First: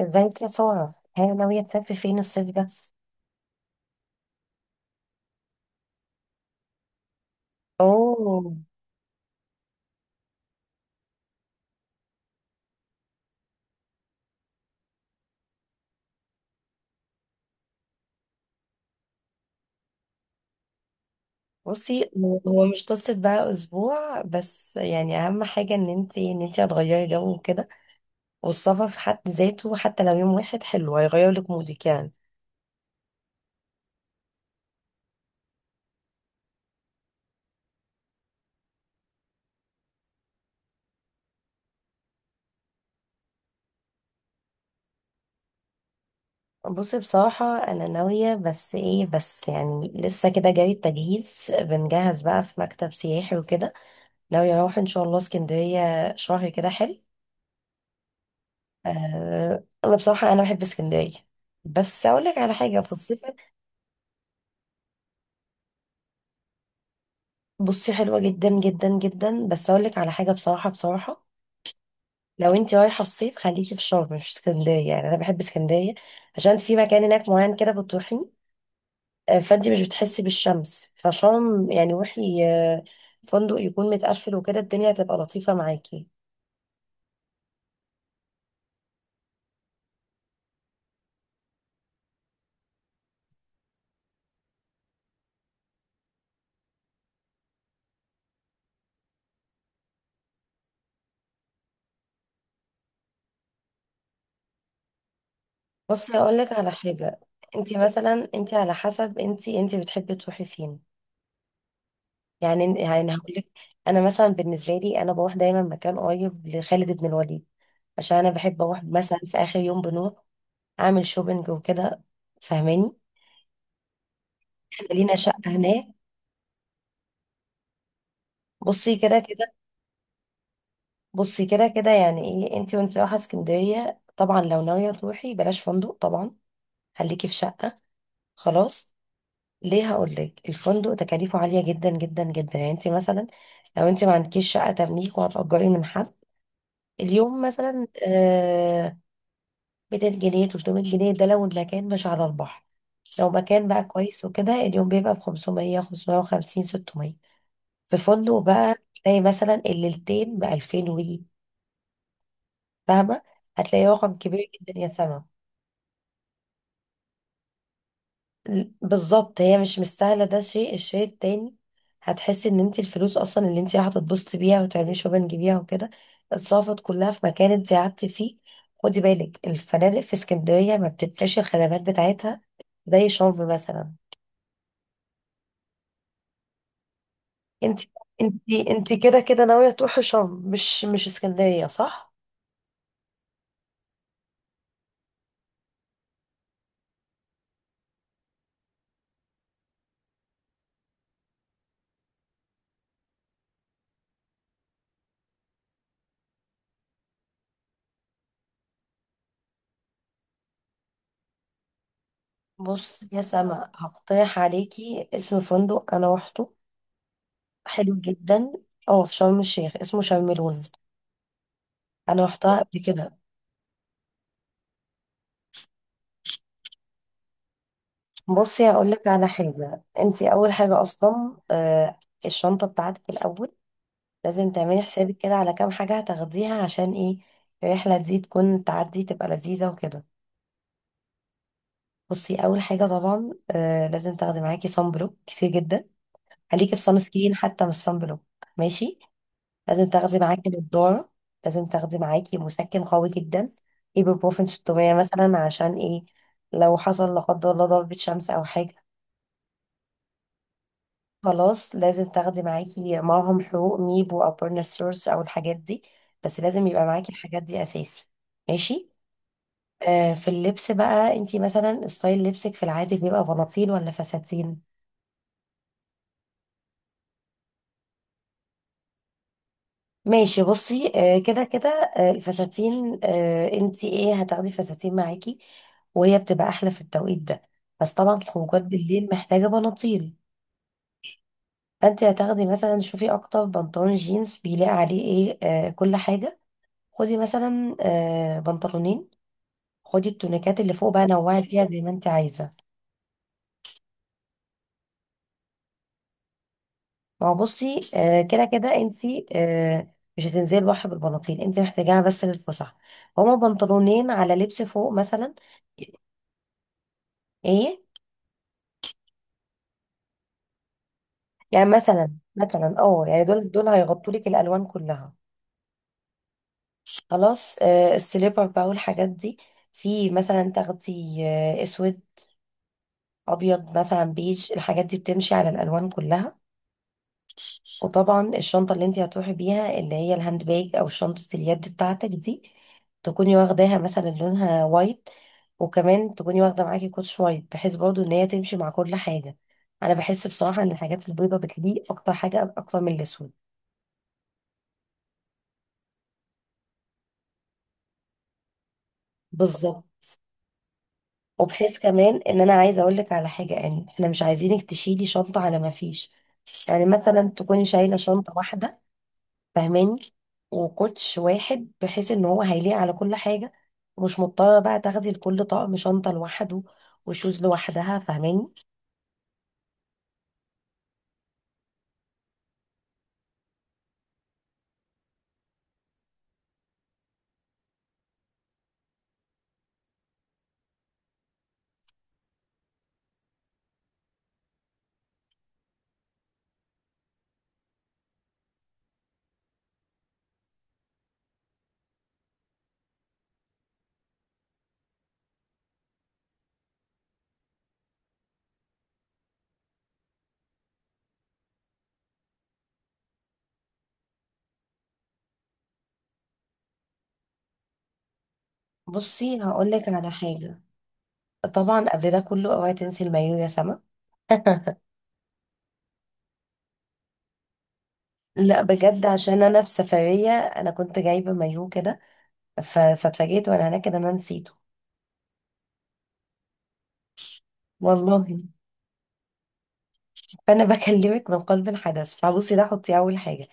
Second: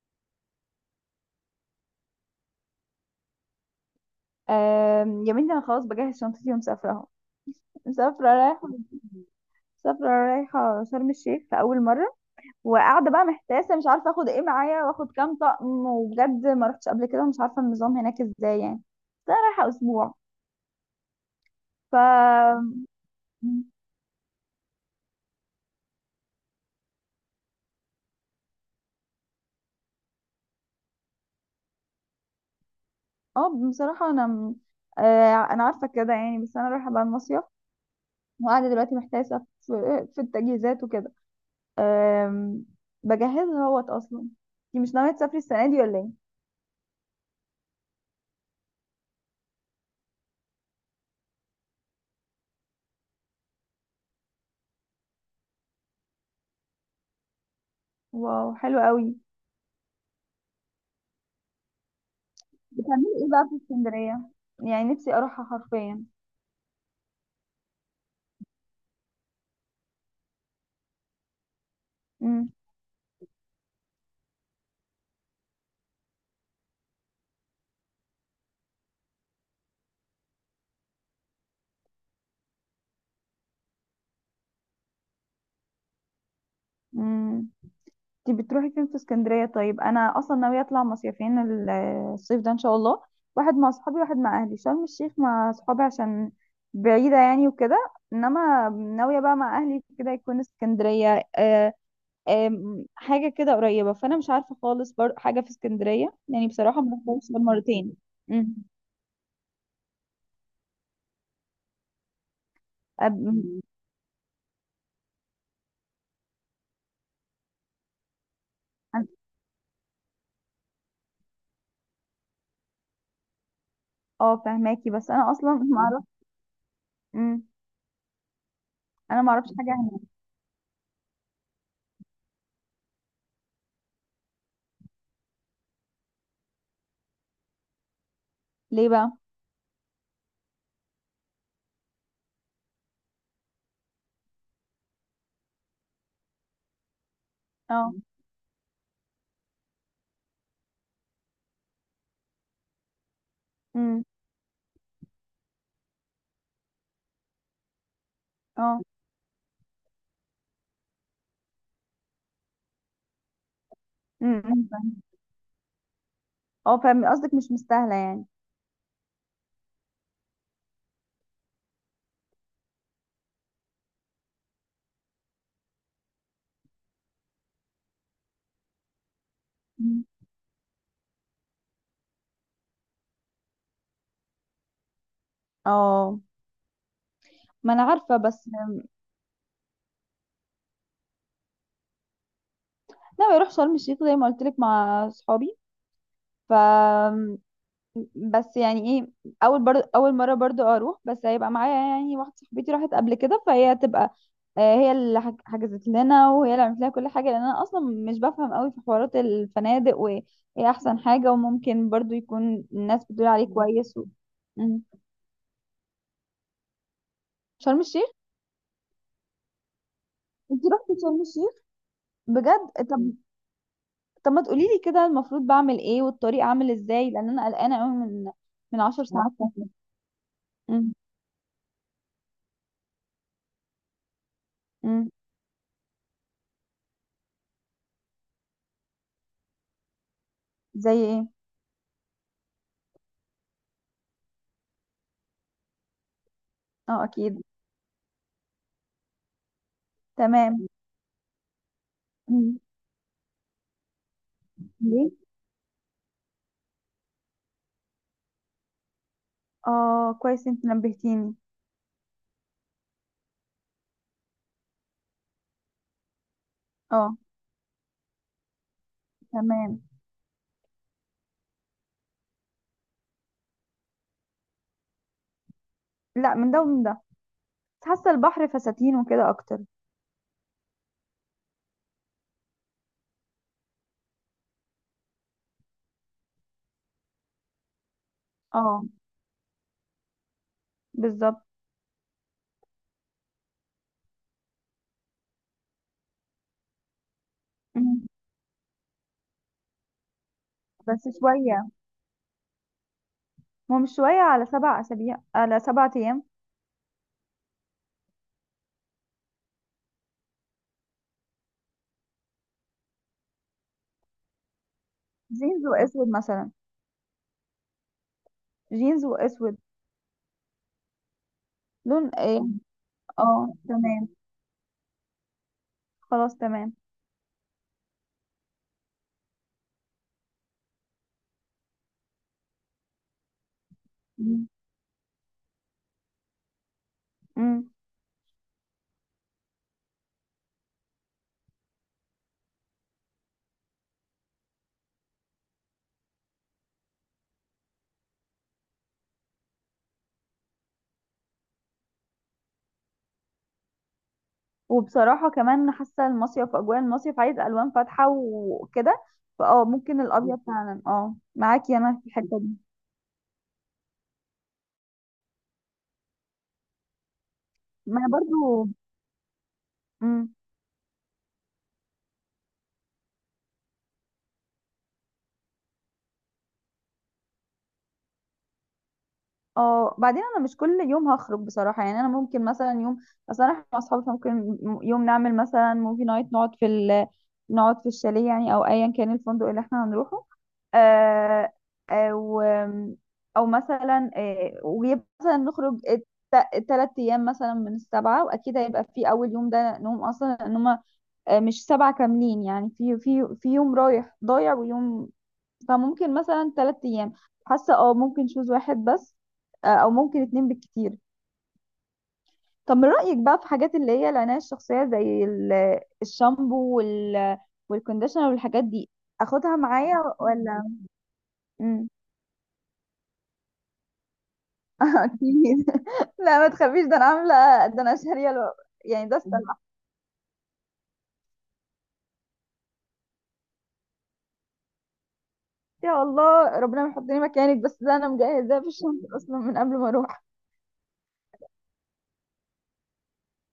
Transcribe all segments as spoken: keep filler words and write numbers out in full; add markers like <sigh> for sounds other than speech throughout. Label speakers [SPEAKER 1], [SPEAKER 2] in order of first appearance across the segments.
[SPEAKER 1] ازاي يا سارة، هي ناوية تسافر فين الصيف ده؟
[SPEAKER 2] آم، يا بنتي انا خلاص بجهز شنطتي ومسافره اهو. مسافره
[SPEAKER 1] اوه.
[SPEAKER 2] رايحه. مسافره رايحه شرم الشيخ في اول مره. وقاعده بقى محتاسه مش عارفه اخد ايه معايا واخد كام طقم، وبجد ما رحتش قبل كده ومش عارفه النظام هناك ازاي يعني. بس انا رايحه اسبوع. ف
[SPEAKER 1] بصي، هو هو مش قصة بقى أسبوع بس، يعني أهم حاجة إن انتي إن انتي هتغيري جو وكده. والسفر في حد ذاته حتى لو يوم واحد حلو، هيغير لك مودك يعني.
[SPEAKER 2] اه بصراحه انا م- آه، انا عارفه كده يعني. بس انا رايحه بقى المصيف، وقاعده دلوقتي محتاسه في <laughs> في التجهيزات وكده. آم، بجهزها اهوت. اصلا انتي مش ناويه تسافري السنه دي ولا ايه؟
[SPEAKER 1] بصي بصراحة أنا ناوية، بس إيه بس يعني لسه كده جاري التجهيز، بنجهز بقى في مكتب سياحي وكده. ناوية أروح إن شاء الله اسكندرية شهر كده حلو.
[SPEAKER 2] واو حلو قوي.
[SPEAKER 1] آه أنا بصراحة أنا بحب اسكندرية، بس أقول لك على حاجة في
[SPEAKER 2] بتعملي
[SPEAKER 1] الصيف.
[SPEAKER 2] ايه بقى في اسكندرية؟ يعني نفسي اروحها حرفيا.
[SPEAKER 1] بصي حلوة جدا جدا جدا، بس اقول لك على حاجة بصراحة بصراحة.
[SPEAKER 2] امم.
[SPEAKER 1] لو انت رايحة في صيف خليكي في شرم مش في اسكندرية، يعني انا بحب اسكندرية عشان في مكان هناك معين كده بتروحي. آه، فانت مش بتحسي بالشمس فشرم، يعني روحي آه، فندق يكون متقفل وكده، الدنيا هتبقى لطيفة معاكي.
[SPEAKER 2] امم. انت بتروحي فين في اسكندرية؟ طيب انا اصلا ناوية اطلع مصيفين ال- الصيف ده ان شاء الله. واحد مع اصحابي واحد مع اهلي. شرم الشيخ مع اصحابي عشان بعيدة يعني وكده، انما ناوية بقى مع اهلي كده يكون اسكندرية. آه آم، حاجة كده قريبة، فانا مش عارفة خالص برضه حاجة في اسكندرية
[SPEAKER 1] بصي هقول
[SPEAKER 2] يعني.
[SPEAKER 1] لك على
[SPEAKER 2] بصراحة ما
[SPEAKER 1] حاجة،
[SPEAKER 2] رحتهاش غير
[SPEAKER 1] انت
[SPEAKER 2] مرتين.
[SPEAKER 1] مثلا
[SPEAKER 2] امم.
[SPEAKER 1] انت على حسب انت انت بتحبي تروحي فين. يعني يعني هقول لك،
[SPEAKER 2] أب-
[SPEAKER 1] انا مثلا بالنسبة لي انا بروح دايما مكان قريب لخالد بن الوليد، عشان انا بحب اروح مثلا في اخر يوم بنروح اعمل شوبينج وكده، فاهماني؟
[SPEAKER 2] اه
[SPEAKER 1] احنا
[SPEAKER 2] فهماكي بس
[SPEAKER 1] لينا
[SPEAKER 2] انا
[SPEAKER 1] شقه
[SPEAKER 2] اصلا ما
[SPEAKER 1] هناك.
[SPEAKER 2] اعرف. امم.
[SPEAKER 1] بصي كده
[SPEAKER 2] انا ما اعرفش
[SPEAKER 1] كده.
[SPEAKER 2] حاجة.
[SPEAKER 1] بصي كده كده يعني، ايه انتي وانتي رايحه اسكندريه؟ طبعا لو ناويه تروحي بلاش فندق طبعا، خليكي في شقه،
[SPEAKER 2] ليه
[SPEAKER 1] خلاص.
[SPEAKER 2] بقى؟
[SPEAKER 1] ليه؟ هقول لك، الفندق تكاليفه عاليه جدا جدا جدا، يعني انتي مثلا لو انتي ما عندكيش شقه تمليك وهتأجري من حد، اليوم مثلا
[SPEAKER 2] اه.
[SPEAKER 1] آه ميتين جنيه ثلاثمية جنيه، ده لو المكان مش على البحر. لو مكان بقى
[SPEAKER 2] امم.
[SPEAKER 1] كويس وكده، اليوم بيبقى ب خمسمية خمسمية وخمسين ستمية في فندق بقى مم.
[SPEAKER 2] اه.
[SPEAKER 1] تلاقي مثلا الليلتين بألفين وي، فاهمة؟ هتلاقي رقم كبير
[SPEAKER 2] امم.
[SPEAKER 1] جدا يا
[SPEAKER 2] فاهمة.
[SPEAKER 1] سما.
[SPEAKER 2] اه فاهم قصدك مش مستاهله يعني.
[SPEAKER 1] ل- بالظبط، هي مش مستاهلة. ده شيء، الشيء التاني هتحسي ان انت الفلوس اصلا اللي انت هتتبسطي بيها وتعملي شوبنج بيها وكده اتصرفت كلها في مكان انت قعدتي فيه. خدي بالك، الفنادق
[SPEAKER 2] أمم.
[SPEAKER 1] في اسكندرية ما بتدفعش الخدمات بتاعتها زي شرم مثلا.
[SPEAKER 2] اه ما
[SPEAKER 1] انت
[SPEAKER 2] انا عارفه
[SPEAKER 1] انت
[SPEAKER 2] بس.
[SPEAKER 1] انت كده كده ناوية تروحي شرم مش مش اسكندرية، صح؟
[SPEAKER 2] ناوي اروح شرم الشيخ زي ما قلت لك مع اصحابي. ف بس يعني ايه، اول برضو اول مره برضو اروح، بس هيبقى معايا يعني واحده صاحبتي راحت قبل كده فهي هتبقى آه، هي اللي حج- حجزت لنا وهي اللي عملت لنا كل حاجه، لان انا اصلا مش بفهم قوي في حوارات الفنادق، وايه احسن حاجه، وممكن برضو يكون
[SPEAKER 1] بص
[SPEAKER 2] الناس
[SPEAKER 1] يا
[SPEAKER 2] بتقول عليه
[SPEAKER 1] سما،
[SPEAKER 2] كويس و
[SPEAKER 1] هقترح
[SPEAKER 2] مم.
[SPEAKER 1] عليكي اسم فندق انا روحته،
[SPEAKER 2] شرم
[SPEAKER 1] حلو
[SPEAKER 2] الشيخ.
[SPEAKER 1] جدا. اه في شرم الشيخ اسمه شرم
[SPEAKER 2] انت
[SPEAKER 1] الوز.
[SPEAKER 2] رحتي شرم الشيخ؟
[SPEAKER 1] انا روحتها قبل
[SPEAKER 2] بجد؟ طب.
[SPEAKER 1] كده.
[SPEAKER 2] طب ما تقولي لي كده المفروض بعمل ايه والطريق عامل ازاي، لان انا قلقانه قوي من
[SPEAKER 1] بصي
[SPEAKER 2] من
[SPEAKER 1] هقول
[SPEAKER 2] 10
[SPEAKER 1] لك على
[SPEAKER 2] ساعات.
[SPEAKER 1] حاجه، انت اول حاجه
[SPEAKER 2] امم.
[SPEAKER 1] اصلا آه الشنطه بتاعتك الاول، لازم تعملي
[SPEAKER 2] امم.
[SPEAKER 1] حسابك كده على كام حاجه هتاخديها عشان ايه الرحله دي تكون تعدي تبقى لذيذه وكده.
[SPEAKER 2] زي ايه؟
[SPEAKER 1] بصي اول حاجه طبعا آه لازم تاخدي معاكي صن بلوك كتير جدا، خليكي في صن
[SPEAKER 2] اه
[SPEAKER 1] سكرين
[SPEAKER 2] اكيد.
[SPEAKER 1] حتى مش صن بلوك، ماشي؟ لازم تاخدي معاكي
[SPEAKER 2] تمام.
[SPEAKER 1] نضارة، لازم تاخدي معاكي
[SPEAKER 2] امم.
[SPEAKER 1] مسكن قوي جدا، ايبوبروفين ستمية
[SPEAKER 2] ليه؟
[SPEAKER 1] مثلا، عشان ايه؟ لو حصل لا قدر الله ضربة شمس او حاجة،
[SPEAKER 2] اه كويس انت نبهتيني.
[SPEAKER 1] خلاص لازم تاخدي معاكي معهم حقوق ميبو او بيرنسورس او الحاجات دي. بس لازم يبقى معاكي
[SPEAKER 2] اه
[SPEAKER 1] الحاجات دي اساسي، ماشي.
[SPEAKER 2] تمام.
[SPEAKER 1] آه في اللبس بقى، انتي مثلا ستايل لبسك في العادي بيبقى بناطيل ولا فساتين؟
[SPEAKER 2] لا من ده ومن ده، بس حاسه البحر فساتين وكده اكتر.
[SPEAKER 1] ماشي بصي، آه، كده كده آه، الفساتين، آه، انتي ايه هتاخدي فساتين معاكي، وهي بتبقى احلى في التوقيت ده. بس طبعا الخروجات
[SPEAKER 2] اه
[SPEAKER 1] بالليل محتاجه بناطيل،
[SPEAKER 2] بالظبط.
[SPEAKER 1] فانتي هتاخدي مثلا. شوفي اكتر بنطلون جينز بيلاقي عليه ايه؟ آه، كل حاجه. خدي مثلا
[SPEAKER 2] مم.
[SPEAKER 1] آه، بنطلونين. خدي التونيكات اللي فوق
[SPEAKER 2] بس
[SPEAKER 1] بقى نوعي فيها
[SPEAKER 2] شويه.
[SPEAKER 1] زي ما انتي عايزه.
[SPEAKER 2] هو مش شويه على سبع اسابيع، على سبع ايام.
[SPEAKER 1] ما هو بصي آه، كده كده انتي آه، مش هتنزلي البحر بالبناطيل، انتي محتاجاها بس للفسح. هما بنطلونين على لبس فوق مثلا،
[SPEAKER 2] جينز واسود مثلا.
[SPEAKER 1] ايه؟
[SPEAKER 2] جينز واسود.
[SPEAKER 1] يعني
[SPEAKER 2] لون
[SPEAKER 1] مثلا
[SPEAKER 2] ايه؟
[SPEAKER 1] مثلا اه يعني دول
[SPEAKER 2] اه
[SPEAKER 1] دول
[SPEAKER 2] تمام.
[SPEAKER 1] هيغطوا لك الالوان كلها.
[SPEAKER 2] خلاص تمام.
[SPEAKER 1] خلاص آه السليبر بقى والحاجات دي، في مثلا تاخدي آه اسود، ابيض مثلا،
[SPEAKER 2] مم.
[SPEAKER 1] بيج، الحاجات دي بتمشي على الالوان كلها.
[SPEAKER 2] مم.
[SPEAKER 1] وطبعا الشنطه اللي انت هتروحي بيها، اللي هي الهاند باج او شنطه اليد بتاعتك دي، تكوني واخداها مثلا لونها وايت. وكمان تكوني واخده معاكي كوتش وايت، بحيث برضو ان هي تمشي مع كل حاجه. انا بحس بصراحه ان الحاجات البيضه بتليق اكتر حاجه اكتر من الاسود.
[SPEAKER 2] وبصراحة كمان حاسة المصيف، أجواء المصيف عايز ألوان فاتحة وكده، فأه
[SPEAKER 1] بالظبط.
[SPEAKER 2] ممكن الأبيض فعلا. أه معاكي
[SPEAKER 1] وبحيث
[SPEAKER 2] أنا في
[SPEAKER 1] كمان
[SPEAKER 2] الحتة
[SPEAKER 1] ان
[SPEAKER 2] دي.
[SPEAKER 1] انا عايزه اقول لك على حاجه، يعني احنا مش عايزينك تشيلي شنطه على ما فيش، يعني مثلا تكوني شايله
[SPEAKER 2] ما أنا
[SPEAKER 1] شنطه
[SPEAKER 2] برضو.
[SPEAKER 1] واحده، فاهماني؟
[SPEAKER 2] مم.
[SPEAKER 1] وكوتش واحد، بحيث ان هو هيليق على كل حاجه، ومش مضطره بقى تاخدي لكل طقم شنطه لوحده وشوز لوحدها، فاهماني؟
[SPEAKER 2] اه بعدين انا مش كل يوم هخرج بصراحه يعني. انا ممكن مثلا يوم، مثلا احنا مع اصحابي ممكن يوم نعمل مثلا موفي نايت، نقعد في ال... نقعد في الشاليه يعني، او ايا كان الفندق اللي احنا هنروحه. آه او او مثلا، آه ويبقى مثلا نخرج ثلاث ايام مثلا من السبعه. واكيد هيبقى في اول يوم ده نوم اصلا، ان هم مش سبعه كاملين يعني. في في في يوم رايح ضايع ويوم. فممكن مثلا ثلاث ايام. حاسه اه ممكن شوز واحد بس، آه، او ممكن اتنين بالكتير. طب من رايك بقى في حاجات اللي هي العنايه الشخصيه، زي ال- الشامبو وال والكونديشنر والحاجات دي.
[SPEAKER 1] بصي
[SPEAKER 2] اخدها
[SPEAKER 1] هقول لك
[SPEAKER 2] معايا
[SPEAKER 1] على حاجه،
[SPEAKER 2] ولا؟
[SPEAKER 1] طبعا
[SPEAKER 2] مم.
[SPEAKER 1] قبل ده كله اوعي تنسي المايو يا سما.
[SPEAKER 2] <laughs>
[SPEAKER 1] <laughs>
[SPEAKER 2] اكيد. لا ما تخافيش ده انا عامله. ده انا شاريه الو...
[SPEAKER 1] لا بجد،
[SPEAKER 2] يعني ده استنى.
[SPEAKER 1] عشان انا في سفريه انا كنت جايبه مايو كده، ف- فاتفاجئت وانا هناك ان انا نسيته،
[SPEAKER 2] يا الله ربنا ما يحطني مكانك، بس ده انا
[SPEAKER 1] والله.
[SPEAKER 2] مجهزاه في الشنطه اصلا من قبل ما اروح.
[SPEAKER 1] فانا <laughs> بكلمك من قلب الحدث. فبصي ده حطي اول حاجه،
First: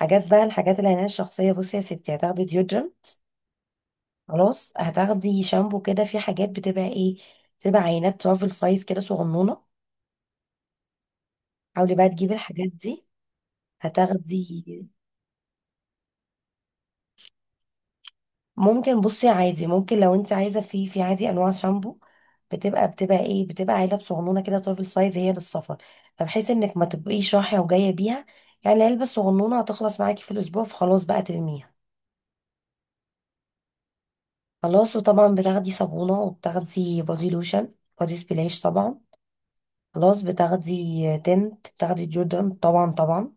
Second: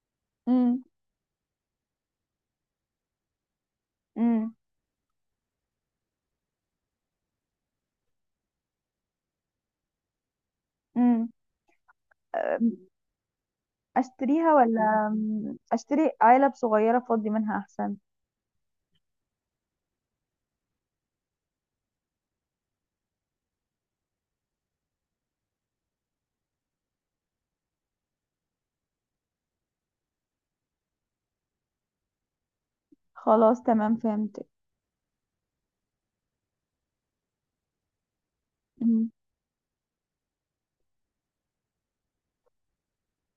[SPEAKER 1] حاجات بقى الحاجات
[SPEAKER 2] امم.
[SPEAKER 1] العنايه الشخصيه. بصي يا ستي، هتاخدي ديودرم، خلاص، هتاخدي شامبو. كده في حاجات بتبقى ايه، بتبقى عينات ترافل سايز كده صغنونه، حاولي بقى تجيبي الحاجات
[SPEAKER 2] امم.
[SPEAKER 1] دي.
[SPEAKER 2] اشتريها
[SPEAKER 1] هتاخدي.
[SPEAKER 2] ولا؟ مم. اشتري علب صغيرة فاضي منها احسن.
[SPEAKER 1] ممكن بصي عادي، ممكن لو انت عايزه في في عادي انواع شامبو بتبقى بتبقى ايه، بتبقى علب صغنونه كده ترافل سايز هي للسفر، فبحيث انك ما تبقيش رايحه وجايه بيها. يعني العلبه الصغنونه هتخلص معاكي في الاسبوع، فخلاص بقى ترميها.
[SPEAKER 2] خلاص تمام فهمت.
[SPEAKER 1] خلاص. وطبعا بتاخدي صابونة وبتاخدي بودي لوشن، بودي سبلاش طبعا.
[SPEAKER 2] مم.
[SPEAKER 1] خلاص بتاخدي تنت، بتاخدي جوردن طبعا طبعا.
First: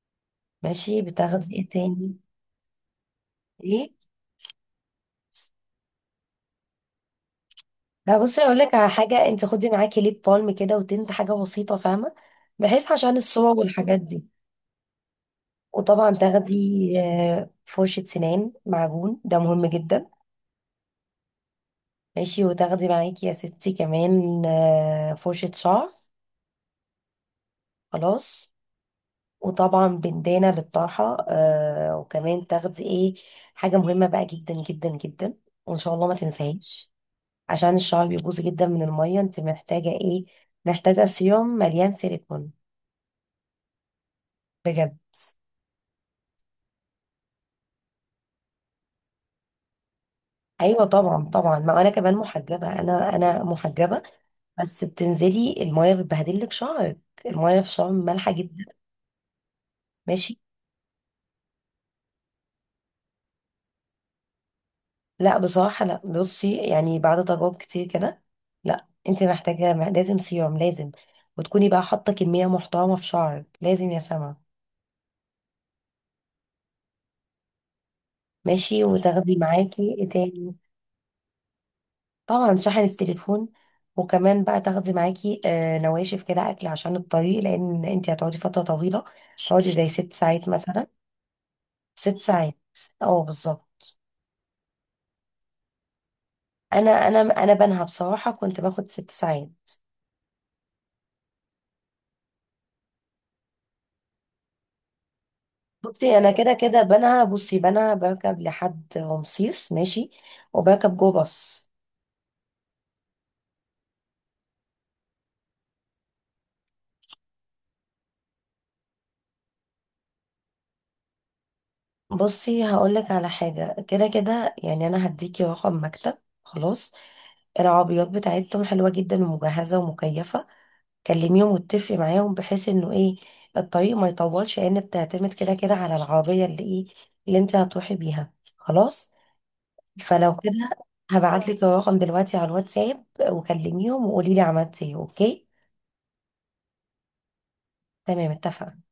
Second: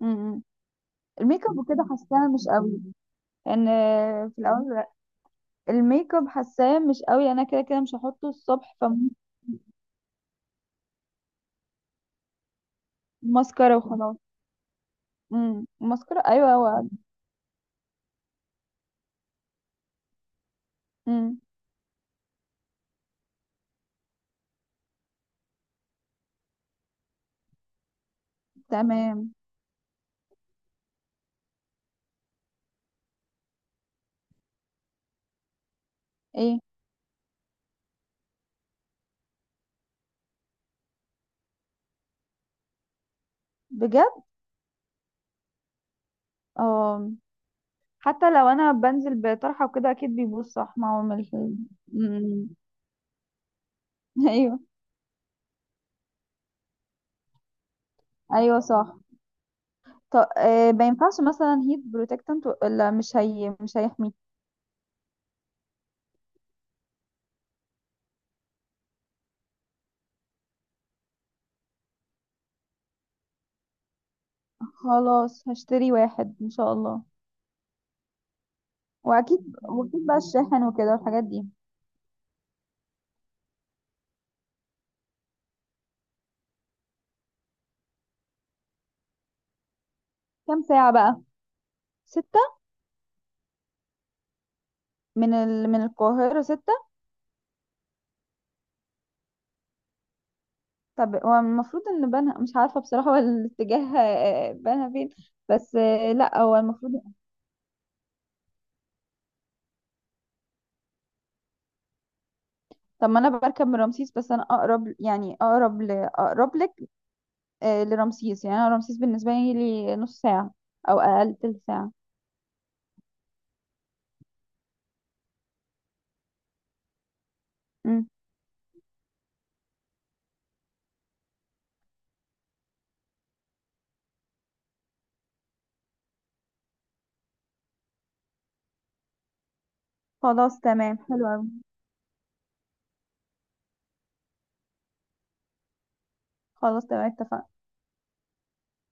[SPEAKER 2] مم.
[SPEAKER 1] ماشي
[SPEAKER 2] الميك
[SPEAKER 1] بتاخدي
[SPEAKER 2] اب
[SPEAKER 1] ايه
[SPEAKER 2] وكده
[SPEAKER 1] تاني؟
[SPEAKER 2] حاساها مش قوي. ان
[SPEAKER 1] ايه؟
[SPEAKER 2] في الاول الميك اب حاساه مش قوي، انا كده كده مش
[SPEAKER 1] لا
[SPEAKER 2] هحطه
[SPEAKER 1] بصي اقول لك
[SPEAKER 2] الصبح.
[SPEAKER 1] على حاجة، انت خدي معاكي ليب بالم كده وتنت حاجة بسيطة، فاهمة؟ بحيث عشان الصور
[SPEAKER 2] فماسكارا
[SPEAKER 1] والحاجات
[SPEAKER 2] وخلاص.
[SPEAKER 1] دي.
[SPEAKER 2] مم.
[SPEAKER 1] وطبعا
[SPEAKER 2] ماسكارا
[SPEAKER 1] تاخدي
[SPEAKER 2] ايوه هو.
[SPEAKER 1] آه، فرشة سنان، معجون، ده مهم جدا.
[SPEAKER 2] مم.
[SPEAKER 1] ماشي. وتاخدي معاكي يا ستي كمان آه، فرشة شعر، خلاص.
[SPEAKER 2] تمام.
[SPEAKER 1] وطبعا بندانة للطرحة آه. وكمان تاخدي ايه حاجة مهمة بقى جدا جدا جدا، وان شاء الله ما
[SPEAKER 2] ايه؟
[SPEAKER 1] تنساهاش. عشان الشعر بيبوظ جدا من المية، انت محتاجة ايه؟ محتاجة سيروم مليان سيليكون.
[SPEAKER 2] بجد؟
[SPEAKER 1] بجد.
[SPEAKER 2] اه. حتى لو انا بنزل بطرحه وكده اكيد بيبوظ، صح،
[SPEAKER 1] ايوه
[SPEAKER 2] ما هو من
[SPEAKER 1] طبعا طبعا،
[SPEAKER 2] الفيلم.
[SPEAKER 1] ما انا كمان
[SPEAKER 2] مم.
[SPEAKER 1] محجبة، انا انا محجبة.
[SPEAKER 2] <laughs> ايوه.
[SPEAKER 1] بس بتنزلي المية بتبهدلك شعرك، المية في شعر مالحة
[SPEAKER 2] ايوه
[SPEAKER 1] جدا،
[SPEAKER 2] صح. طب
[SPEAKER 1] ماشي.
[SPEAKER 2] آه، ما ينفعش مثلا هيت بروتكتنت؟ لا مش هي مش هيحميك.
[SPEAKER 1] لا بصراحة لا، بصي يعني بعد تجارب كتير كده، لا انت محتاجة مح- لازم سيروم، لازم، وتكوني بقى حاطة كمية محترمة في شعرك، لازم يا سما.
[SPEAKER 2] خلاص هشتري واحد ان شاء الله.
[SPEAKER 1] ماشي. وتاخدي
[SPEAKER 2] واكيد
[SPEAKER 1] معاكي
[SPEAKER 2] واكيد
[SPEAKER 1] ايه
[SPEAKER 2] بقى
[SPEAKER 1] تاني؟
[SPEAKER 2] الشاحن وكده والحاجات دي.
[SPEAKER 1] طبعا شحن التليفون، وكمان بقى تاخدي معاكي آه نواشف كده اكل عشان الطريق، لان انت هتقعدي فترة طويلة، هتقعدي زي ست ساعات
[SPEAKER 2] كام
[SPEAKER 1] مثلا.
[SPEAKER 2] ساعة بقى؟
[SPEAKER 1] ست ساعات،
[SPEAKER 2] ستة.
[SPEAKER 1] اه بالظبط.
[SPEAKER 2] من ال... من القاهرة
[SPEAKER 1] انا
[SPEAKER 2] ستة.
[SPEAKER 1] انا انا بنها بصراحة كنت باخد ست ساعات.
[SPEAKER 2] طب هو المفروض ان بنها مش عارفة بصراحة <laughs> هو الاتجاه آه، بنها فين؟ بس آه،
[SPEAKER 1] بصي انا
[SPEAKER 2] لا
[SPEAKER 1] كده
[SPEAKER 2] هو
[SPEAKER 1] كده
[SPEAKER 2] المفروض.
[SPEAKER 1] بنها بصي بنها بركب لحد رمسيس، ماشي، وبركب جو باص.
[SPEAKER 2] طب ما انا بركب من رمسيس، بس انا اقرب يعني اقرب ل... اقرب لك آه، لرمسيس يعني. انا رمسيس بالنسبة لي نص ساعة او اقل تلت ساعة.
[SPEAKER 1] بصي هقولك على حاجة، كده كده يعني انا هديكي رقم مكتب، خلاص.
[SPEAKER 2] مم.
[SPEAKER 1] العربيات بتاعتهم حلوة جدا، ومجهزة ومكيفة، كلميهم واتفقي معاهم، بحيث انه ايه الطريق ما يطولش، لان بتعتمد كده كده على العربية اللي ايه اللي انت هتروحي بيها، خلاص. فلو
[SPEAKER 2] خلاص
[SPEAKER 1] كده
[SPEAKER 2] تمام حلو أوي.
[SPEAKER 1] هبعتلك الرقم دلوقتي على الواتساب، وكلميهم وقوليلي عملت ايه، اوكي؟
[SPEAKER 2] خلاص تمام اتفقنا.
[SPEAKER 1] تمام، اتفقنا.